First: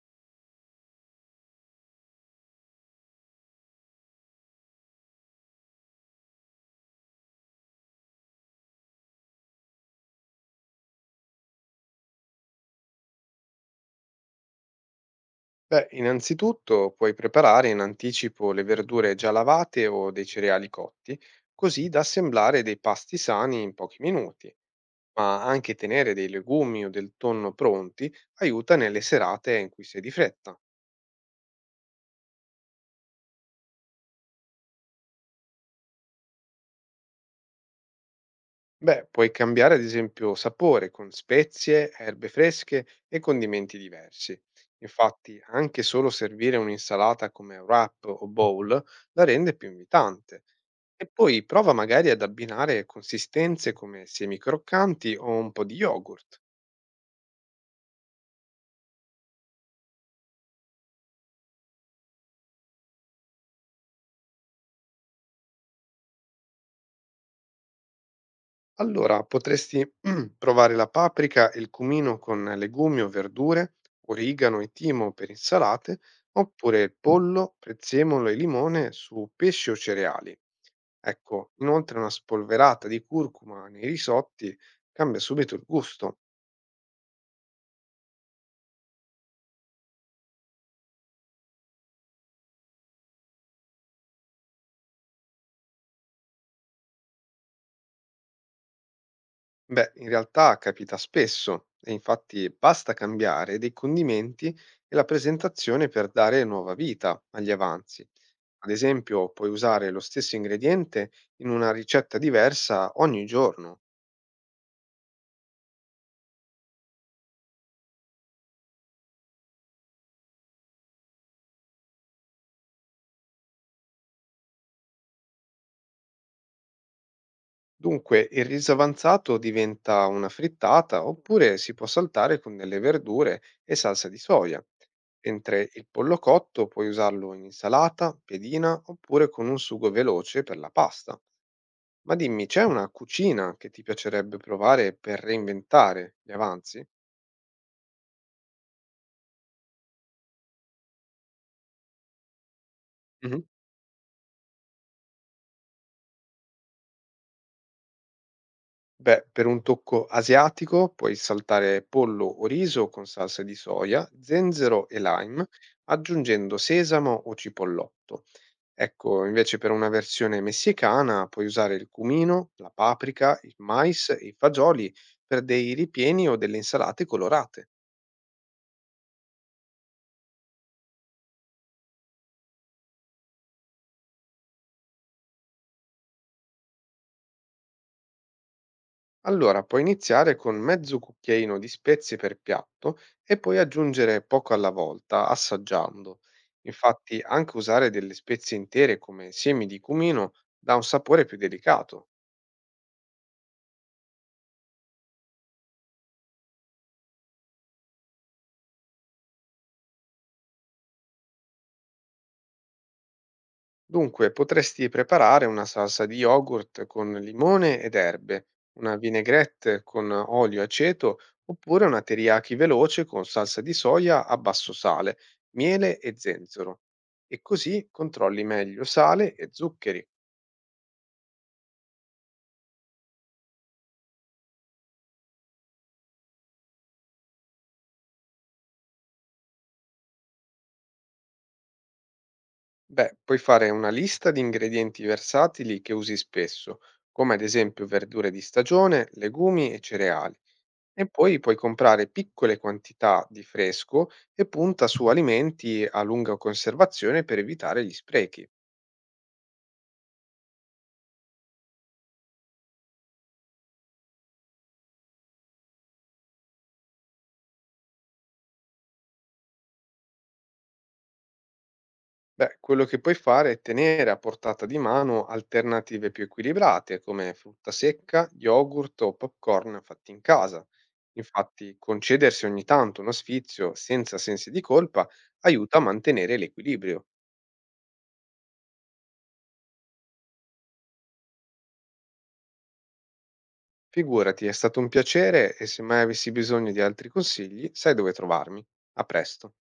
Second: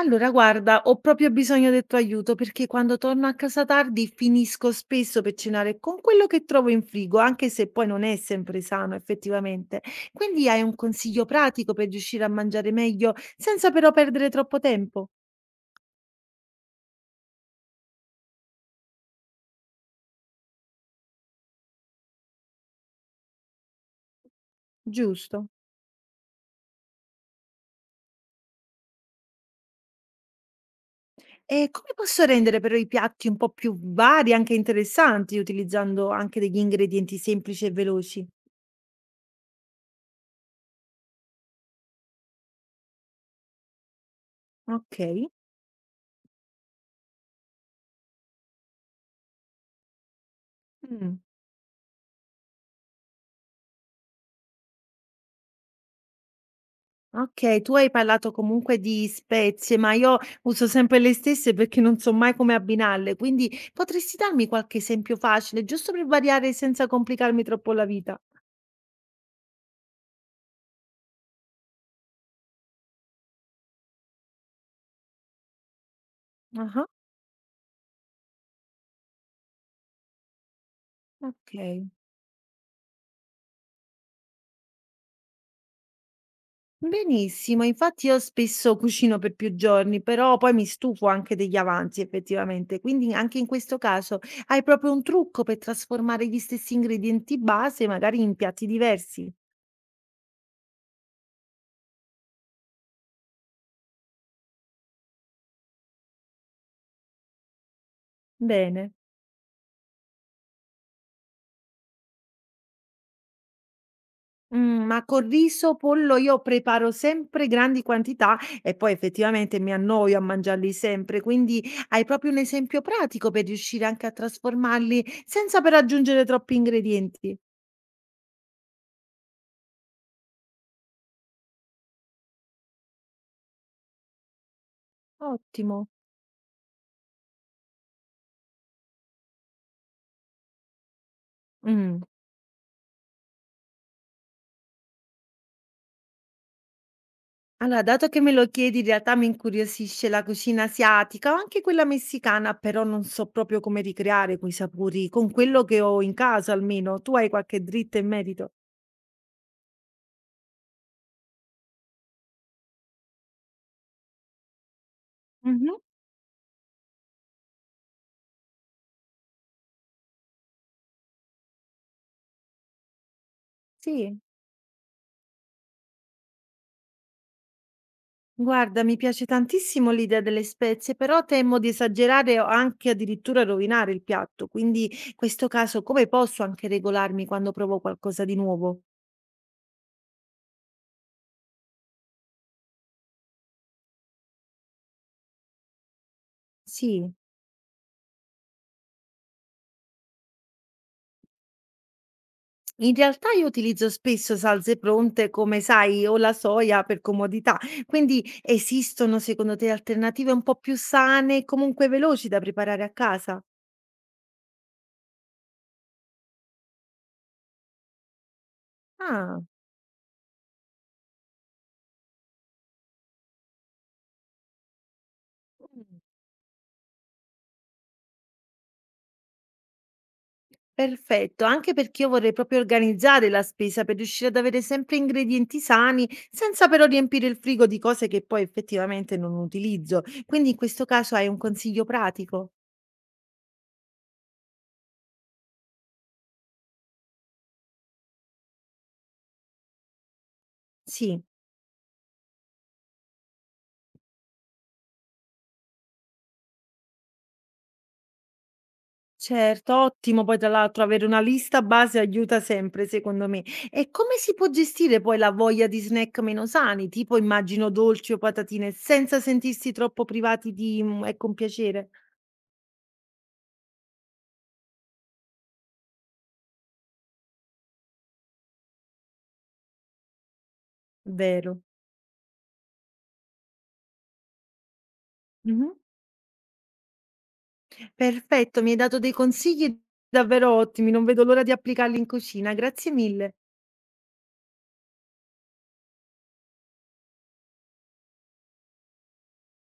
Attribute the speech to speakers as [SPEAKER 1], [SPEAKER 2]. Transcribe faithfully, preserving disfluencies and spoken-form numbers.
[SPEAKER 1] Allora guarda, ho proprio bisogno del tuo aiuto perché quando torno a casa tardi finisco spesso per cenare con quello che trovo in frigo, anche se poi non è sempre sano effettivamente. Quindi hai un consiglio pratico per riuscire a mangiare meglio senza però perdere troppo tempo?
[SPEAKER 2] Beh, innanzitutto puoi preparare in anticipo le verdure già lavate o dei cereali cotti, così da assemblare dei pasti sani in pochi minuti, ma
[SPEAKER 1] Giusto.
[SPEAKER 2] anche tenere dei legumi o del tonno pronti aiuta nelle serate in cui sei di fretta.
[SPEAKER 1] E come posso rendere però i piatti un po' più vari, anche interessanti, utilizzando anche degli ingredienti semplici e veloci?
[SPEAKER 2] Beh, puoi cambiare ad esempio sapore con spezie, erbe fresche e condimenti diversi.
[SPEAKER 1] Ok.
[SPEAKER 2] Infatti, anche solo servire un'insalata come wrap o bowl la rende più invitante. E
[SPEAKER 1] Mm.
[SPEAKER 2] poi prova magari ad abbinare consistenze come semi croccanti o un po' di yogurt.
[SPEAKER 1] Okay, tu hai parlato comunque di spezie, ma io uso sempre le stesse perché non so mai come abbinarle, quindi potresti darmi qualche esempio facile, giusto per variare senza complicarmi troppo la vita?
[SPEAKER 2] Allora, potresti provare la paprika e il cumino con legumi o verdure, origano e timo per insalate, oppure
[SPEAKER 1] Ah-ah,
[SPEAKER 2] il pollo, prezzemolo e limone su pesci o cereali. Ecco,
[SPEAKER 1] okay.
[SPEAKER 2] inoltre una spolverata di curcuma nei risotti cambia subito il gusto.
[SPEAKER 1] Benissimo, infatti io spesso cucino per più giorni, però poi mi stufo anche degli avanzi effettivamente, quindi anche in questo caso hai proprio un trucco per trasformare gli stessi ingredienti base magari in piatti diversi?
[SPEAKER 2] Beh, in realtà capita spesso e infatti basta cambiare dei condimenti e la presentazione per dare nuova vita agli avanzi. Ad
[SPEAKER 1] Bene.
[SPEAKER 2] esempio, puoi usare lo stesso ingrediente in una ricetta diversa ogni giorno.
[SPEAKER 1] Mhmm, ma con riso, pollo io preparo sempre grandi quantità e poi effettivamente mi annoio a mangiarli sempre, quindi hai proprio un esempio pratico per riuscire anche a trasformarli senza però aggiungere troppi ingredienti.
[SPEAKER 2] Dunque, il riso avanzato diventa una frittata oppure si può saltare con delle verdure e salsa di soia, mentre
[SPEAKER 1] Ottimo.
[SPEAKER 2] il pollo cotto puoi usarlo in insalata, pedina oppure con un sugo veloce per la pasta.
[SPEAKER 1] Mh.
[SPEAKER 2] Ma dimmi, c'è una cucina che ti piacerebbe provare per reinventare gli avanzi?
[SPEAKER 1] Allora, dato che me lo chiedi, in realtà mi incuriosisce la cucina asiatica o anche quella messicana, però non so
[SPEAKER 2] Mh-mh.
[SPEAKER 1] proprio come ricreare quei sapori con quello che ho in casa almeno. Tu hai qualche dritta in merito?
[SPEAKER 2] Beh, per un tocco asiatico puoi saltare pollo o riso con salsa di soia, zenzero e lime,
[SPEAKER 1] Mh-mh.
[SPEAKER 2] aggiungendo sesamo o cipollotto. Ecco, invece per una versione messicana puoi usare il cumino, la paprika, il mais
[SPEAKER 1] Sì.
[SPEAKER 2] e i fagioli per dei ripieni o delle insalate colorate.
[SPEAKER 1] Guarda, mi piace tantissimo l'idea delle spezie, però temo di esagerare o anche addirittura rovinare il piatto. Quindi, in questo caso, come posso anche regolarmi quando provo qualcosa di nuovo?
[SPEAKER 2] Allora, puoi iniziare con mezzo cucchiaino di spezie per piatto e poi aggiungere poco alla volta, assaggiando.
[SPEAKER 1] Sì,
[SPEAKER 2] Infatti, anche usare delle spezie intere come semi di cumino dà un sapore più delicato.
[SPEAKER 1] in realtà io utilizzo spesso salse pronte, come sai, o la soia per comodità. Quindi, esistono secondo te alternative un po' più sane e comunque veloci da preparare a casa?
[SPEAKER 2] Dunque, potresti preparare una salsa di yogurt con limone ed erbe, una
[SPEAKER 1] Ah.
[SPEAKER 2] vinaigrette con olio e aceto, oppure una teriyaki veloce con salsa di soia a basso sale, miele e zenzero. E così controlli meglio sale e zuccheri.
[SPEAKER 1] Perfetto, anche perché io vorrei proprio organizzare la spesa per riuscire ad avere sempre ingredienti sani, senza però riempire il frigo di cose che poi effettivamente non utilizzo. Quindi in questo caso hai un consiglio pratico?
[SPEAKER 2] Beh, puoi fare una lista di ingredienti versatili che usi spesso, come ad esempio verdure di stagione, legumi e cereali. E
[SPEAKER 1] Sì,
[SPEAKER 2] poi puoi comprare piccole quantità di fresco e punta su alimenti a lunga conservazione per evitare gli sprechi.
[SPEAKER 1] certo, ottimo. Poi tra l'altro avere una lista base aiuta sempre, secondo me. E come si può gestire poi la voglia di snack meno sani, tipo immagino dolci o patatine, senza sentirsi troppo privati di, mm, ecco, un piacere?
[SPEAKER 2] Beh, quello che puoi fare è tenere a portata di mano alternative più equilibrate come frutta secca, yogurt o popcorn fatti in casa.
[SPEAKER 1] Vero.
[SPEAKER 2] Infatti, concedersi ogni tanto uno sfizio senza sensi di colpa
[SPEAKER 1] Mhm.
[SPEAKER 2] aiuta a mantenere l'equilibrio.
[SPEAKER 1] Perfetto, mi hai dato dei consigli davvero ottimi, non vedo l'ora di applicarli in cucina. Grazie mille.
[SPEAKER 2] Figurati, è stato un piacere e se mai avessi bisogno di altri consigli, sai dove trovarmi. A presto.